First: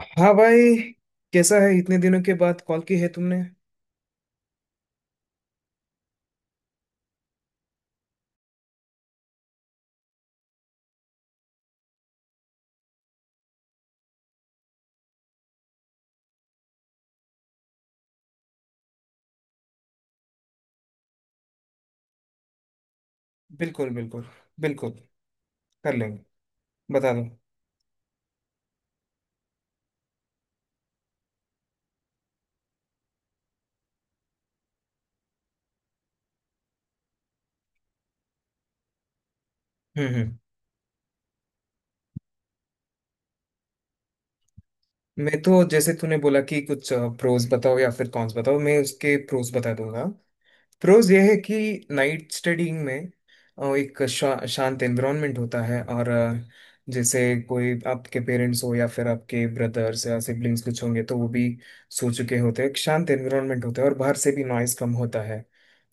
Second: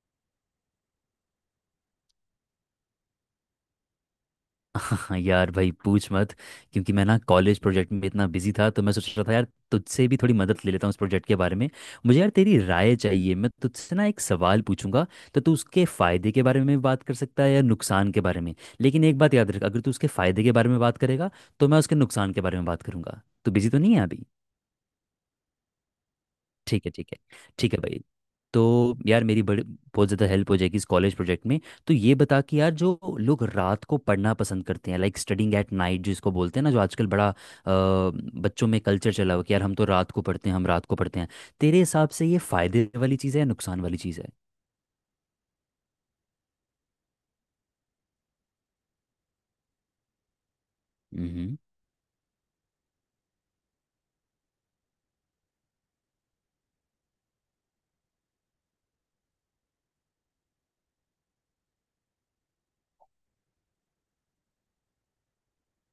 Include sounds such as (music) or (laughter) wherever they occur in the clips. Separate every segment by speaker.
Speaker 1: हाँ भाई। कैसा है? इतने दिनों के बाद कॉल की है तुमने।
Speaker 2: हाँ यार भाई, पूछ मत। क्योंकि मैं ना कॉलेज प्रोजेक्ट में इतना बिजी था, तो मैं सोच रहा था यार तुझसे भी थोड़ी मदद ले लेता हूँ इस प्रोजेक्ट के बारे में। मुझे यार तेरी राय चाहिए, मैं तुझसे ना एक सवाल पूछूंगा। तो तू उसके फ़ायदे के बारे में बात कर सकता है या नुकसान के बारे में। लेकिन एक बात याद रख, अगर तू उसके फ़ायदे के बारे में बात करेगा तो मैं उसके नुकसान के बारे में बात करूंगा। तू बिजी तो
Speaker 1: बिल्कुल
Speaker 2: नहीं है
Speaker 1: बिल्कुल।
Speaker 2: अभी?
Speaker 1: बिल्कुल। कर लेंगे।
Speaker 2: ठीक है, ठीक
Speaker 1: बता
Speaker 2: है।
Speaker 1: दो।
Speaker 2: ठीक है भाई। तो यार मेरी बड़ी, बहुत ज़्यादा हेल्प हो जाएगी इस कॉलेज प्रोजेक्ट में। तो ये बता कि यार, जो लोग रात को पढ़ना पसंद करते हैं, लाइक स्टडिंग एट नाइट जिसको बोलते हैं ना, जो आजकल बड़ा बच्चों में कल्चर चला हुआ है कि यार हम तो
Speaker 1: हम्म।
Speaker 2: रात को
Speaker 1: हम्म।
Speaker 2: पढ़ते हैं, हम रात को पढ़ते हैं। तेरे हिसाब से ये फ़ायदे वाली चीज़ है या नुकसान वाली चीज़ है?
Speaker 1: मैं तो जैसे तूने बोला कि कुछ प्रोज बताओ या फिर कॉन्स बताओ, मैं उसके प्रोज बता दूंगा। प्रोज यह है
Speaker 2: हम्म
Speaker 1: कि नाइट स्टडीइंग में एक शांत एनवायरनमेंट होता है। और जैसे कोई आपके पेरेंट्स हो या फिर आपके ब्रदर्स या सिबलिंग्स कुछ होंगे तो वो भी सो चुके होते हैं। एक शांत एनवायरनमेंट होता है, और बाहर से भी नॉइस कम होता है।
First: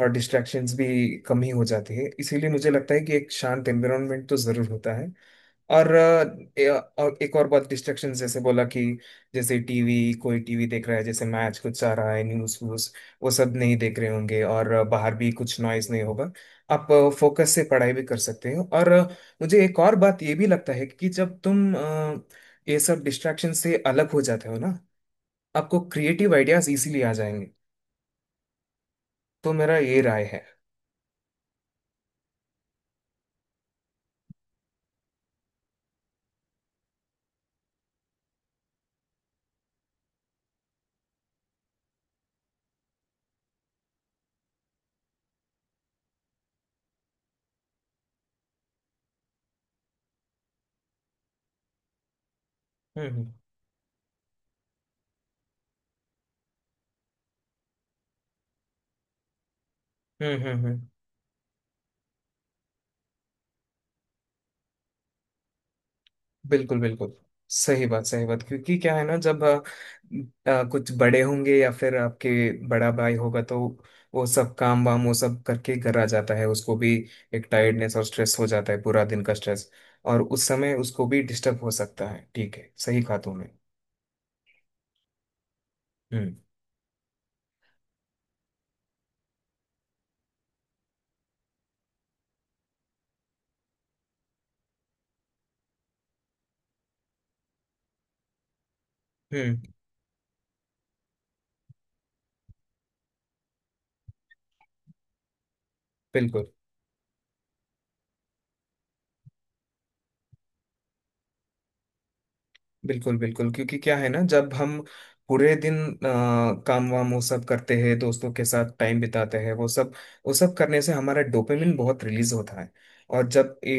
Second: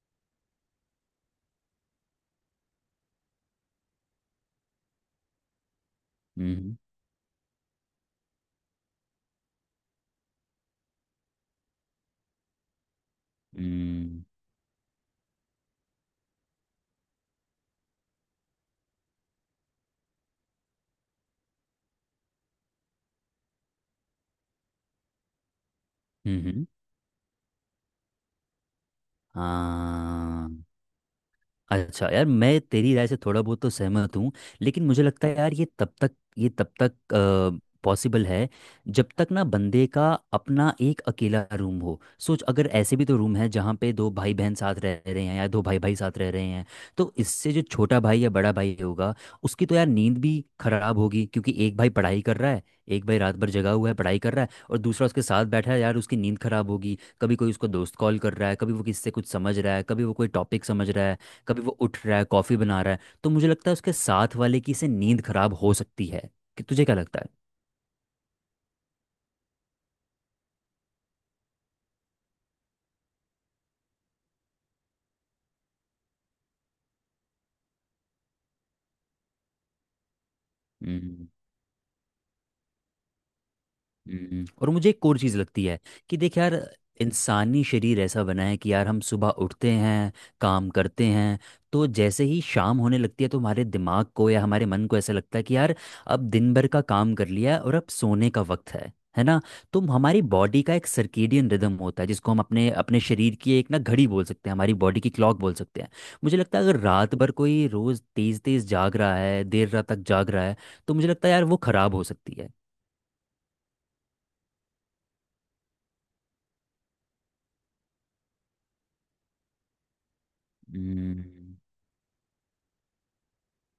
Speaker 1: और डिस्ट्रैक्शंस भी कम ही हो जाती है, इसीलिए मुझे लगता है कि एक शांत एनवायरनमेंट तो ज़रूर होता है। और
Speaker 2: हम्म।
Speaker 1: और एक और बहुत डिस्ट्रेक्शन, जैसे बोला कि जैसे टीवी, कोई टीवी देख रहा है, जैसे मैच कुछ आ रहा है, न्यूज़ व्यूज, वो सब नहीं देख रहे
Speaker 2: हम्म
Speaker 1: होंगे। और बाहर भी कुछ नॉइज नहीं होगा। आप फोकस से पढ़ाई भी कर सकते हो। और मुझे एक और बात ये भी लगता है कि जब तुम ये सब डिस्ट्रैक्शन से अलग हो जाते हो ना, आपको creative
Speaker 2: hmm hmm,
Speaker 1: ideas easily आ जाएंगे। तो मेरा ये राय है।
Speaker 2: हाँ। अच्छा यार, मैं तेरी राय से थोड़ा बहुत तो सहमत हूँ। लेकिन मुझे लगता है यार, ये तब तक पॉसिबल है जब तक ना बंदे का अपना एक अकेला रूम हो। सोच, अगर ऐसे भी तो रूम है जहाँ पे दो भाई बहन साथ रह रहे हैं या दो भाई भाई साथ रह रहे हैं, तो इससे जो छोटा भाई या बड़ा भाई होगा उसकी तो यार नींद भी खराब होगी। क्योंकि एक भाई पढ़ाई कर रहा है, एक भाई
Speaker 1: हम्म।
Speaker 2: रात भर जगा हुआ है पढ़ाई कर रहा है और दूसरा उसके साथ बैठा है, यार उसकी नींद खराब होगी। कभी कोई उसको दोस्त कॉल कर रहा है, कभी वो किससे कुछ समझ रहा है, कभी वो कोई
Speaker 1: हम्म। हम्म।
Speaker 2: टॉपिक
Speaker 1: हम्म।
Speaker 2: समझ रहा है, कभी वो उठ रहा है कॉफ़ी बना रहा है। तो मुझे लगता है उसके साथ वाले की से नींद खराब हो सकती है। कि
Speaker 1: बिल्कुल
Speaker 2: तुझे क्या
Speaker 1: बिल्कुल।
Speaker 2: लगता
Speaker 1: सही बात, सही बात। क्योंकि क्या है ना, जब कुछ बड़े होंगे या फिर आपके बड़ा भाई होगा तो वो सब काम वाम वो सब करके घर आ जाता है। उसको भी एक टायर्डनेस और स्ट्रेस हो जाता है, पूरा दिन का स्ट्रेस। और उस समय
Speaker 2: है?
Speaker 1: उसको भी डिस्टर्ब हो सकता है। ठीक है, सही कहा तुमने।
Speaker 2: और मुझे एक और चीज़ लगती है कि
Speaker 1: हम्म।
Speaker 2: देख यार, इंसानी शरीर ऐसा बना है कि यार हम सुबह उठते हैं, काम करते हैं, तो जैसे ही शाम होने लगती है तो हमारे दिमाग को या हमारे मन को ऐसा लगता है कि यार अब दिन भर का काम कर लिया है और अब सोने का वक्त है ना?
Speaker 1: हम्म।
Speaker 2: तो हमारी बॉडी का एक सर्केडियन रिदम होता है, जिसको हम अपने अपने शरीर की एक ना घड़ी बोल सकते हैं, हमारी बॉडी की क्लॉक बोल सकते हैं। मुझे
Speaker 1: बिल्कुल
Speaker 2: लगता है अगर रात भर कोई रोज़ तेज़ तेज़ जाग रहा है, देर रात तक जाग रहा है, तो मुझे लगता है यार वो ख़राब हो सकती है।
Speaker 1: बिल्कुल बिल्कुल। क्योंकि क्या है ना, जब हम पूरे दिन काम वाम वो सब करते हैं, दोस्तों के साथ टाइम बिताते हैं, वो सब करने से हमारा
Speaker 2: हम्म
Speaker 1: डोपामिन बहुत रिलीज होता है। और जब ए,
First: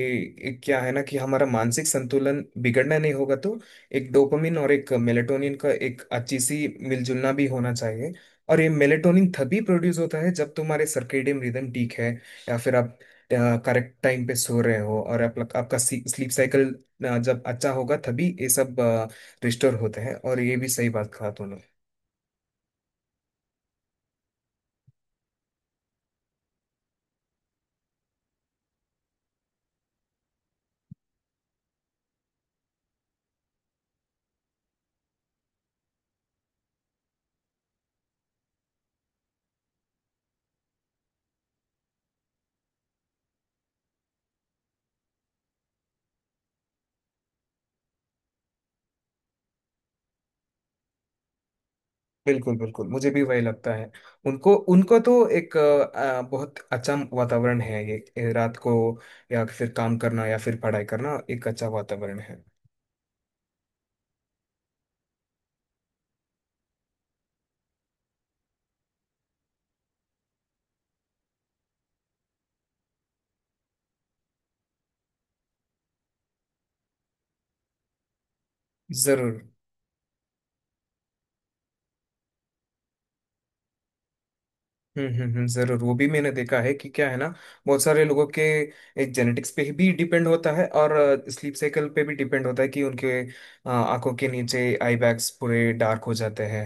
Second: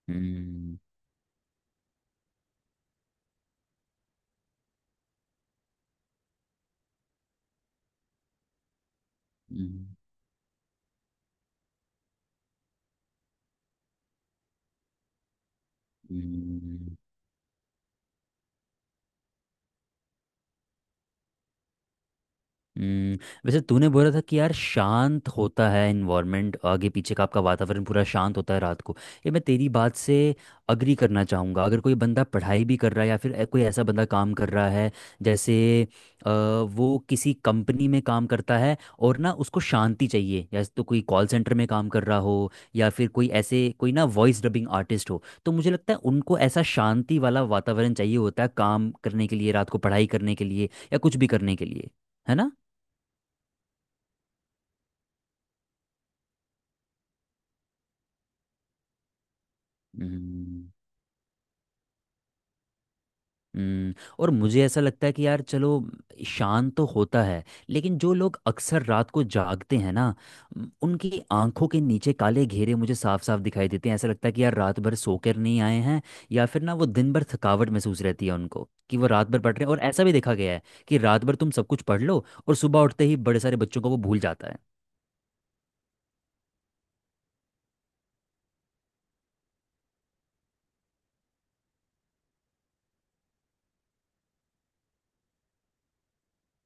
Speaker 1: ए,
Speaker 2: हम्म।
Speaker 1: क्या है ना कि हमारा मानसिक संतुलन बिगड़ना नहीं होगा, तो एक डोपामिन और एक मेलेटोनिन का एक अच्छी सी मिलजुलना भी होना चाहिए। और ये मेलेटोनिन तभी
Speaker 2: हम्म
Speaker 1: प्रोड्यूस होता है जब तुम्हारे सर्केडियन रिदम ठीक है। या फिर आप करेक्ट टाइम पे सो रहे हो, और आपका स्लीप साइकिल
Speaker 2: हम्म
Speaker 1: ना जब अच्छा होगा तभी ये सब रिस्टोर होते हैं। और ये भी सही बात कहा तूने।
Speaker 2: हम्म, वैसे तूने बोला था कि यार शांत होता है इन्वायरमेंट, आगे पीछे का आपका वातावरण पूरा शांत होता है रात को। ये मैं तेरी बात से अग्री करना चाहूँगा। अगर कोई बंदा पढ़ाई भी कर रहा है या फिर ए- कोई ऐसा बंदा काम कर रहा है, जैसे वो किसी कंपनी में काम करता है और ना उसको शांति चाहिए, या तो कोई कॉल सेंटर में काम कर रहा हो या फिर कोई ऐसे कोई ना वॉइस डबिंग आर्टिस्ट हो, तो मुझे लगता है उनको ऐसा शांति वाला वातावरण चाहिए होता है काम करने के लिए, रात को पढ़ाई करने के लिए या कुछ भी करने के लिए। है ना?
Speaker 1: बिल्कुल बिल्कुल, मुझे भी वही लगता है। उनको उनको तो एक बहुत अच्छा वातावरण है। ये रात को, या फिर काम करना या फिर
Speaker 2: हम्म,
Speaker 1: पढ़ाई करना, एक अच्छा वातावरण है।
Speaker 2: हम्म, और मुझे ऐसा लगता है कि यार चलो शांत तो होता है, लेकिन जो लोग अक्सर रात को जागते हैं ना, उनकी आंखों के नीचे काले घेरे मुझे साफ साफ दिखाई देते हैं। ऐसा लगता है कि यार रात भर सोकर नहीं आए हैं, या फिर ना वो दिन भर थकावट महसूस रहती है उनको कि वो रात भर
Speaker 1: जरूर।
Speaker 2: पढ़ रहे हैं। और ऐसा भी देखा गया है कि रात भर तुम सब कुछ पढ़ लो और सुबह उठते ही बड़े सारे बच्चों को वो भूल जाता है।
Speaker 1: हम्म। हम्म। हम्म। जरूर, वो भी मैंने देखा है। कि क्या है ना, बहुत सारे लोगों के एक जेनेटिक्स पे भी डिपेंड होता है, और स्लीप साइकिल पे भी डिपेंड होता है, कि उनके आंखों के नीचे आई बैग्स पूरे डार्क हो जाते हैं।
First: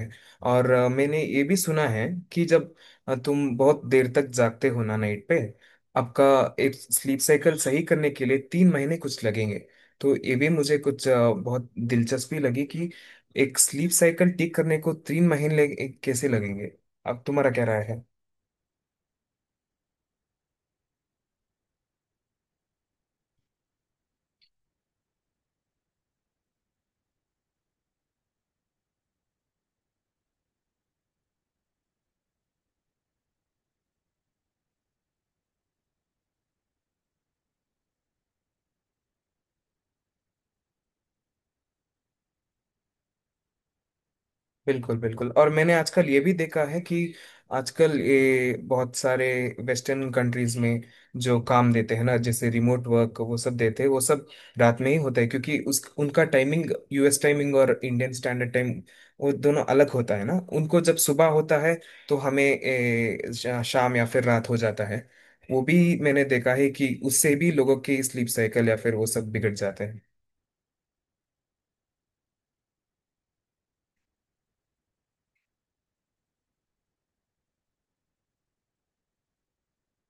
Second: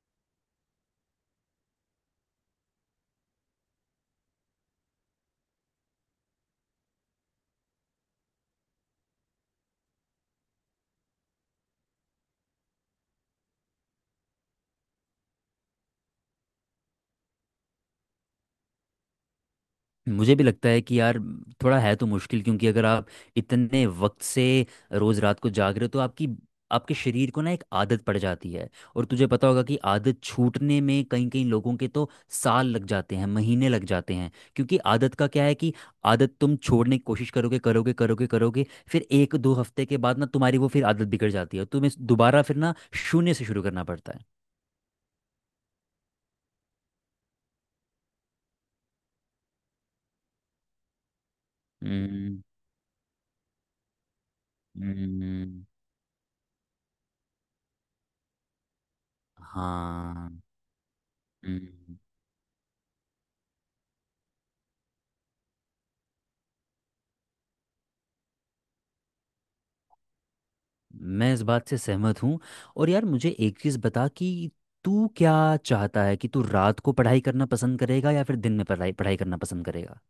Speaker 1: और मैंने ये भी सुना है कि जब तुम बहुत देर तक जागते हो ना नाइट पे, आपका एक स्लीप साइकिल सही करने के लिए 3 महीने कुछ लगेंगे। तो ये भी मुझे कुछ बहुत दिलचस्पी लगी कि एक स्लीप साइकिल ठीक करने को 3 महीने कैसे लगेंगे। अब तुम्हारा क्या राय है?
Speaker 2: मुझे भी लगता है कि यार थोड़ा है तो मुश्किल, क्योंकि अगर आप इतने वक्त से रोज रात को जाग रहे हो तो आपकी आपके शरीर को ना एक आदत पड़ जाती है। और तुझे पता होगा कि आदत छूटने में कई कई लोगों के तो साल लग जाते हैं, महीने लग जाते हैं। क्योंकि आदत का क्या है कि आदत तुम छोड़ने की कोशिश करोगे करोगे करोगे करोगे, फिर एक दो हफ्ते के बाद ना तुम्हारी वो फिर आदत बिगड़ जाती है, तुम्हें दोबारा फिर ना शून्य से शुरू करना पड़ता है।
Speaker 1: बिल्कुल बिल्कुल। और मैंने आजकल ये भी देखा है कि आजकल ये बहुत सारे वेस्टर्न कंट्रीज में जो काम देते हैं ना,
Speaker 2: हम्म
Speaker 1: जैसे रिमोट वर्क वो सब देते हैं, वो सब रात में ही होता है। क्योंकि
Speaker 2: हम्म,
Speaker 1: उस उनका टाइमिंग, यूएस टाइमिंग और इंडियन स्टैंडर्ड टाइम, वो दोनों अलग होता है
Speaker 2: हाँ।
Speaker 1: ना। उनको जब सुबह होता है,
Speaker 2: हम्म।
Speaker 1: तो हमें शाम या फिर रात हो जाता है। वो भी मैंने देखा है कि उससे भी लोगों की स्लीप साइकिल या फिर वो सब बिगड़ जाते हैं।
Speaker 2: मैं इस बात से सहमत हूँ। और यार मुझे एक चीज़ बता कि तू क्या चाहता है, कि तू रात को पढ़ाई करना पसंद करेगा या फिर दिन में पढ़ाई पढ़ाई करना पसंद करेगा?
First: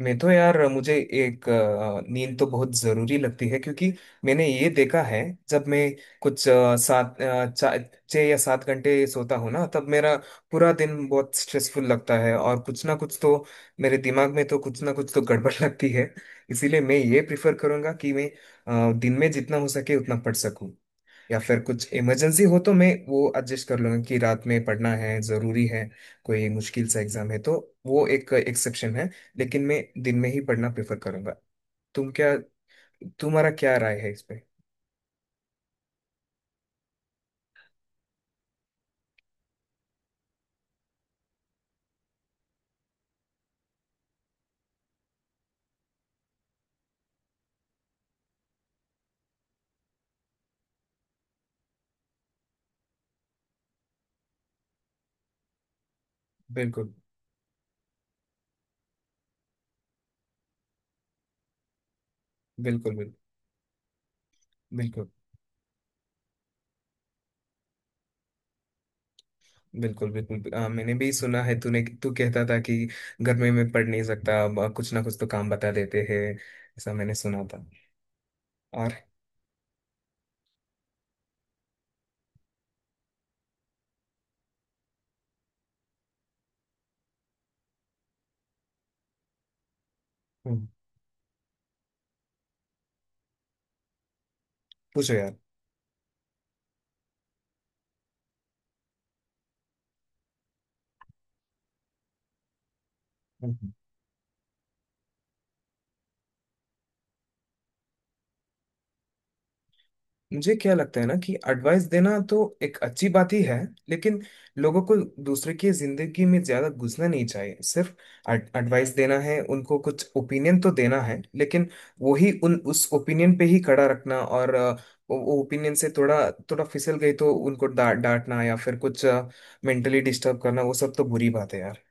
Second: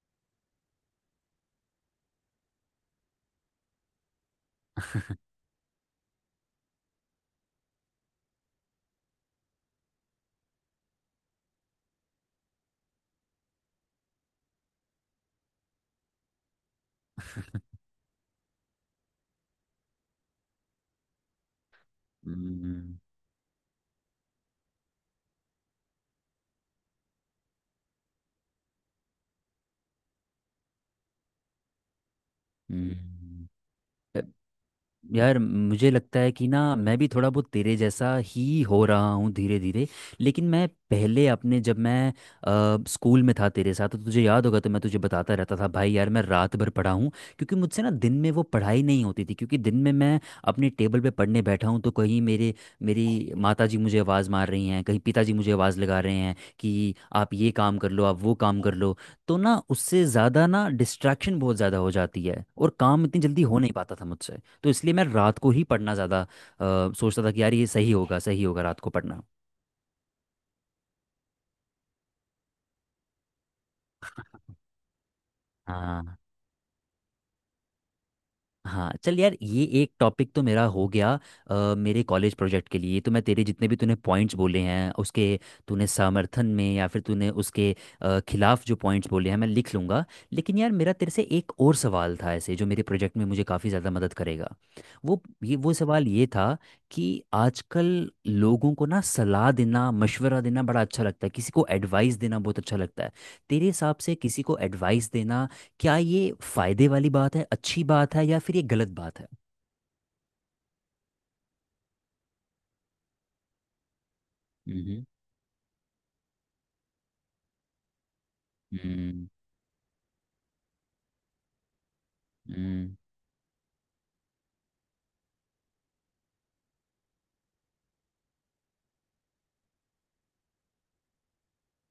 Speaker 1: मैं तो यार, मुझे एक नींद तो बहुत जरूरी लगती है, क्योंकि मैंने ये देखा है, जब मैं कुछ 6 या 7 घंटे सोता हूँ ना, तब मेरा पूरा दिन बहुत स्ट्रेसफुल लगता है, और कुछ ना कुछ तो, मेरे दिमाग में तो कुछ ना कुछ तो गड़बड़ (laughs) लगती है। इसीलिए मैं ये प्रिफर करूंगा कि मैं दिन में जितना हो सके उतना पढ़ सकूं। या फिर कुछ इमरजेंसी हो तो मैं
Speaker 2: हम्म।
Speaker 1: वो एडजस्ट कर लूंगा कि रात में पढ़ना है, ज़रूरी है। कोई मुश्किल सा एग्ज़ाम है तो वो एक एक्सेप्शन है। लेकिन मैं दिन में ही पढ़ना प्रेफर करूंगा। तुम क्या
Speaker 2: हम्म।
Speaker 1: तुम्हारा क्या राय है इस पे?
Speaker 2: यार मुझे लगता है कि ना मैं भी थोड़ा बहुत तेरे जैसा ही हो रहा हूँ धीरे धीरे। लेकिन मैं पहले अपने जब मैं स्कूल में था तेरे साथ, तो तुझे याद होगा, तो मैं तुझे बताता रहता था भाई यार मैं रात भर पढ़ा हूँ। क्योंकि मुझसे ना दिन में वो पढ़ाई नहीं होती थी, क्योंकि दिन में मैं अपने टेबल पे पढ़ने बैठा हूँ तो कहीं मेरे मेरी माता जी मुझे आवाज़ मार रही हैं, कहीं पिताजी मुझे आवाज़ लगा रहे हैं,
Speaker 1: बिल्कुल
Speaker 2: कि आप ये काम कर लो, आप वो काम कर लो। तो ना उससे ज़्यादा ना डिस्ट्रैक्शन बहुत ज़्यादा हो जाती है और
Speaker 1: बिल्कुल
Speaker 2: काम
Speaker 1: बिल्कुल।
Speaker 2: इतनी जल्दी हो नहीं पाता था मुझसे। तो इसलिए मैं रात को ही पढ़ना ज़्यादा सोचता था कि यार ये सही होगा, सही होगा रात को पढ़ना।
Speaker 1: बिल्कुल बिल्कुल बिल्कुल। मैंने भी सुना है, तूने, तू कहता था कि घर में मैं पढ़ नहीं सकता, अब कुछ ना कुछ तो काम बता देते
Speaker 2: हाँ।
Speaker 1: हैं। ऐसा मैंने सुना था।
Speaker 2: हाँ
Speaker 1: और।
Speaker 2: चल यार, ये एक टॉपिक तो मेरा हो गया। मेरे कॉलेज प्रोजेक्ट के लिए तो मैं तेरे जितने भी तूने पॉइंट्स बोले हैं उसके, तूने समर्थन में या फिर तूने उसके खिलाफ जो पॉइंट्स बोले हैं मैं लिख लूँगा। लेकिन
Speaker 1: हम्म,
Speaker 2: यार मेरा तेरे से एक और सवाल था, ऐसे जो मेरे प्रोजेक्ट में मुझे काफ़ी ज़्यादा मदद करेगा।
Speaker 1: पूछो
Speaker 2: वो
Speaker 1: यार।
Speaker 2: ये वो सवाल ये था कि आजकल लोगों को ना सलाह देना, मशवरा देना बड़ा अच्छा लगता है, किसी को एडवाइस देना बहुत अच्छा लगता है। तेरे हिसाब से किसी को एडवाइस देना, क्या ये फायदे वाली बात है, अच्छी बात है, या फिर ये गलत बात है?
Speaker 1: मुझे क्या लगता है ना, कि एडवाइस देना तो एक अच्छी बात ही है। लेकिन लोगों को
Speaker 2: हम्म
Speaker 1: दूसरे की जिंदगी में ज्यादा घुसना नहीं चाहिए, सिर्फ एडवाइस देना
Speaker 2: हम्म,
Speaker 1: है, उनको कुछ ओपिनियन तो देना है। लेकिन वही उन उस
Speaker 2: हम्म।
Speaker 1: ओपिनियन पे ही खड़ा रखना, और वो ओपिनियन से थोड़ा थोड़ा फिसल गई तो उनको डांटना या फिर कुछ मेंटली डिस्टर्ब करना, वो सब तो बुरी बात है यार।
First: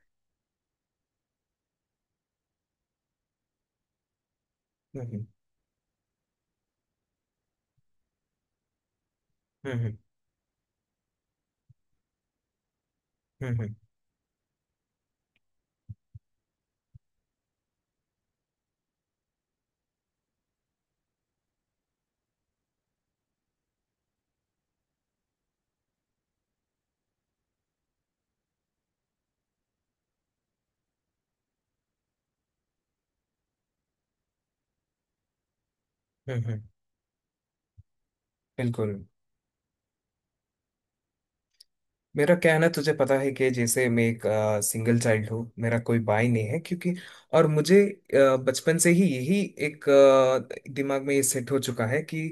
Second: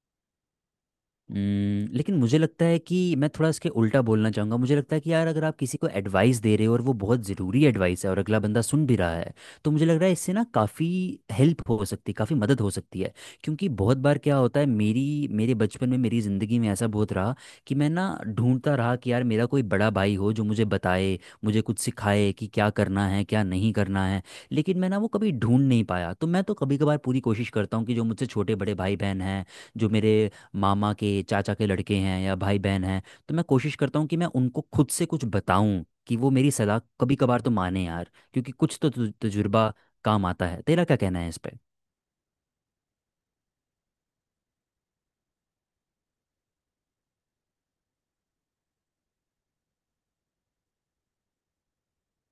Speaker 2: लेकिन मुझे लगता है कि मैं थोड़ा इसके उल्टा बोलना चाहूँगा। मुझे लगता है कि
Speaker 1: हम्म।
Speaker 2: यार अगर आप किसी को एडवाइस दे रहे हो और वो बहुत ज़रूरी एडवाइस है और अगला बंदा सुन भी रहा है, तो
Speaker 1: हम्म।
Speaker 2: मुझे
Speaker 1: हम्म।
Speaker 2: लग रहा है इससे ना काफ़ी हेल्प हो सकती है, काफ़ी मदद हो सकती है।
Speaker 1: हम्म।
Speaker 2: क्योंकि
Speaker 1: हम्म।
Speaker 2: बहुत बार क्या होता है, मेरी मेरे बचपन में मेरी ज़िंदगी में ऐसा बहुत रहा कि मैं ना ढूंढता रहा कि यार मेरा कोई बड़ा भाई हो जो मुझे बताए, मुझे कुछ सिखाए कि क्या करना है क्या नहीं करना है। लेकिन मैं ना वो कभी ढूंढ नहीं पाया। तो मैं तो कभी कभार पूरी कोशिश करता हूँ कि जो मुझसे छोटे बड़े भाई बहन हैं, जो मेरे मामा के चाचा के लड़के हैं या भाई बहन हैं, तो मैं कोशिश करता हूँ कि मैं उनको खुद से कुछ बताऊं, कि वो
Speaker 1: हम्म।
Speaker 2: मेरी
Speaker 1: हम्म।
Speaker 2: सलाह कभी कभार तो माने यार, क्योंकि कुछ तो
Speaker 1: बिल्कुल।
Speaker 2: तु- तजुर्बा काम आता है। तेरा क्या कहना है इस पे?
Speaker 1: मेरा क्या है ना, तुझे पता है कि जैसे मैं एक सिंगल चाइल्ड हूँ, मेरा कोई भाई नहीं है क्योंकि। और मुझे बचपन से ही यही एक दिमाग में ये सेट हो चुका है कि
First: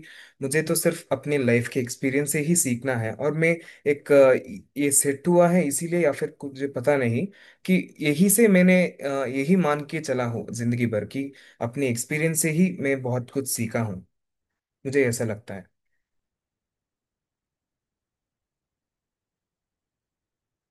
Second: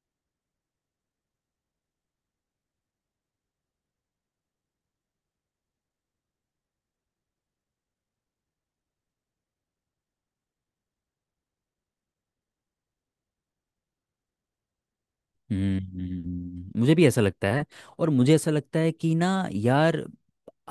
Speaker 1: मुझे तो सिर्फ अपने लाइफ के एक्सपीरियंस से ही सीखना है। और मैं एक ये सेट हुआ है इसीलिए, या फिर कुछ मुझे पता नहीं, कि यही से मैंने यही मान के चला हूँ जिंदगी भर की। अपने एक्सपीरियंस से ही मैं बहुत कुछ सीखा हूँ, मुझे ऐसा लगता है।
Speaker 2: मुझे भी ऐसा लगता है। और मुझे ऐसा लगता है कि ना यार,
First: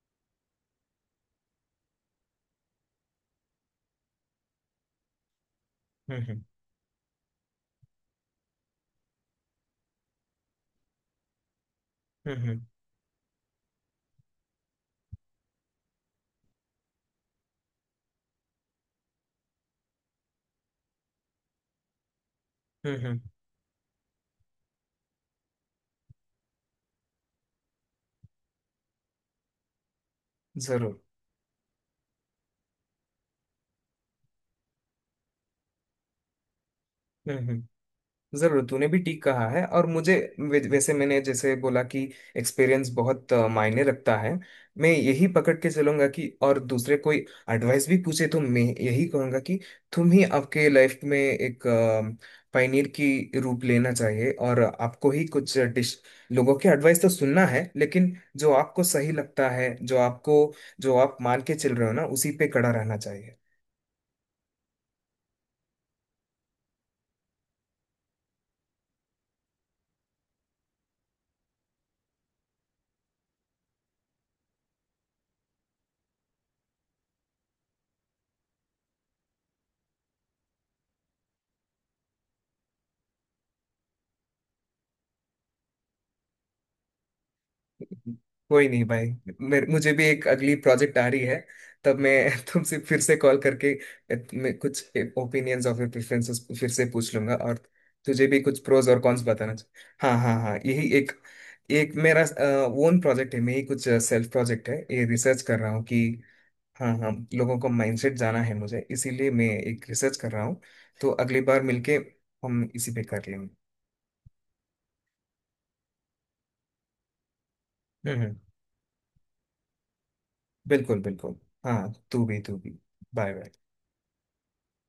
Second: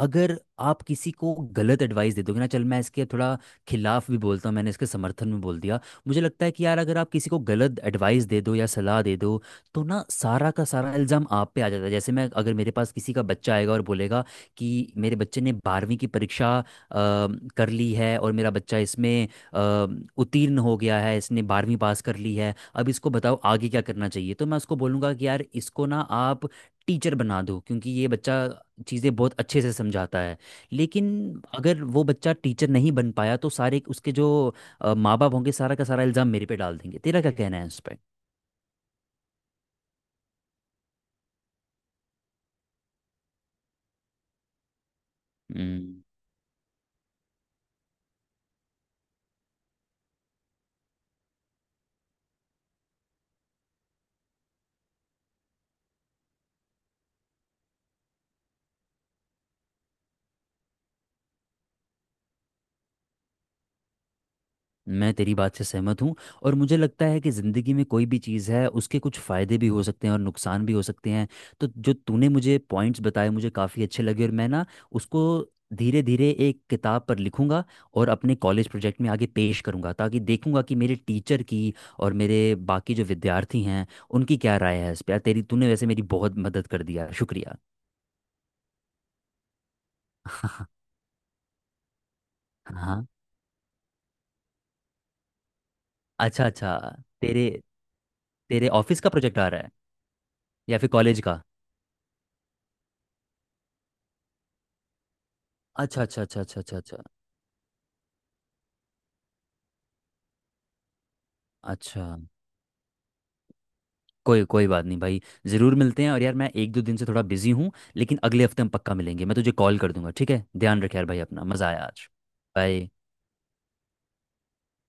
Speaker 2: अगर आप किसी को गलत एडवाइस दे दोगे ना, चल मैं इसके थोड़ा खिलाफ भी बोलता हूँ, मैंने इसके समर्थन में बोल दिया। मुझे
Speaker 1: हम्म।
Speaker 2: लगता है कि यार अगर आप किसी को गलत एडवाइस दे दो या सलाह दे दो, तो ना सारा का सारा इल्ज़ाम आप पे आ जाता है। जैसे मैं,
Speaker 1: हम्म।
Speaker 2: अगर
Speaker 1: हम्म।
Speaker 2: मेरे पास किसी का बच्चा आएगा और बोलेगा कि मेरे बच्चे ने बारहवीं की परीक्षा कर ली है और मेरा बच्चा इसमें अ, उत्तीर्ण हो गया है, इसने बारहवीं पास कर ली है, अब
Speaker 1: हम्म।
Speaker 2: इसको
Speaker 1: हम्म।
Speaker 2: बताओ आगे क्या करना चाहिए, तो मैं उसको बोलूँगा कि यार इसको ना आप टीचर बना दो, क्योंकि ये बच्चा चीज़ें बहुत अच्छे से समझाता है।
Speaker 1: जरूर।
Speaker 2: लेकिन अगर वो बच्चा टीचर नहीं बन पाया तो सारे उसके जो माँ बाप होंगे, सारा का सारा इल्ज़ाम मेरे पे डाल देंगे। तेरा क्या
Speaker 1: हम्म।
Speaker 2: कहना है उस
Speaker 1: हम्म। जरूर, तूने भी ठीक कहा है। और मुझे वैसे मैंने जैसे बोला कि एक्सपीरियंस बहुत मायने रखता है। मैं यही पकड़
Speaker 2: पर?
Speaker 1: के चलूंगा कि, और दूसरे कोई एडवाइस भी पूछे तो मैं यही कहूंगा कि तुम ही आपके लाइफ में एक पायनियर की रूप लेना चाहिए। और आपको ही कुछ डिश, लोगों के एडवाइस तो सुनना है, लेकिन जो आपको सही लगता है, जो आप मान के चल रहे हो ना, उसी पे कड़ा रहना चाहिए।
Speaker 2: मैं तेरी बात से सहमत हूँ। और मुझे लगता है कि ज़िंदगी में कोई भी चीज़ है उसके कुछ फ़ायदे भी हो सकते हैं और नुकसान भी हो सकते हैं। तो जो तूने मुझे पॉइंट्स बताए मुझे काफ़ी अच्छे लगे, और मैं ना उसको धीरे धीरे एक किताब पर लिखूंगा और अपने कॉलेज प्रोजेक्ट में आगे पेश करूंगा, ताकि देखूंगा कि मेरे टीचर की और मेरे बाकी जो विद्यार्थी हैं उनकी क्या राय है इस पर। तेरी, तूने वैसे मेरी बहुत मदद कर दिया, शुक्रिया।
Speaker 1: कोई नहीं भाई। मेरे मुझे भी एक अगली
Speaker 2: (laughs)
Speaker 1: प्रोजेक्ट आ रही है। तब मैं (laughs) तुमसे फिर
Speaker 2: हाँ।
Speaker 1: से कॉल करके मैं कुछ ओपिनियंस और प्रेफरेंसेस
Speaker 2: अच्छा
Speaker 1: फिर
Speaker 2: अच्छा।
Speaker 1: से पूछ लूंगा।
Speaker 2: तेरे
Speaker 1: और तुझे भी कुछ
Speaker 2: तेरे
Speaker 1: प्रोज और
Speaker 2: ऑफिस का
Speaker 1: कॉन्स
Speaker 2: प्रोजेक्ट आ
Speaker 1: बताना
Speaker 2: रहा है
Speaker 1: चाहिए, हाँ हाँ हाँ,
Speaker 2: या
Speaker 1: यही
Speaker 2: फिर
Speaker 1: एक।
Speaker 2: कॉलेज का?
Speaker 1: एक मेरा ओन प्रोजेक्ट है, मेरी कुछ सेल्फ प्रोजेक्ट है, ये रिसर्च कर रहा हूँ कि।
Speaker 2: अच्छा अच्छा अच्छा अच्छा अच्छा
Speaker 1: हाँ
Speaker 2: अच्छा
Speaker 1: हाँ, लोगों को माइंडसेट जाना है मुझे, इसीलिए मैं एक रिसर्च कर रहा हूँ। तो अगली बार मिलके
Speaker 2: अच्छा।
Speaker 1: हम इसी पे कर लेंगे।
Speaker 2: कोई कोई बात नहीं भाई, ज़रूर मिलते हैं। और यार मैं एक दो दिन से थोड़ा बिजी हूँ,
Speaker 1: हम्म
Speaker 2: लेकिन
Speaker 1: हम्म,
Speaker 2: अगले हफ्ते हम पक्का मिलेंगे, मैं तुझे कॉल कर दूंगा। ठीक है, ध्यान रख
Speaker 1: बिल्कुल
Speaker 2: यार भाई
Speaker 1: बिल्कुल।
Speaker 2: अपना, मज़ा आया
Speaker 1: हाँ
Speaker 2: आज।
Speaker 1: तू भी, तू भी।
Speaker 2: बाय।
Speaker 1: Bye, bye.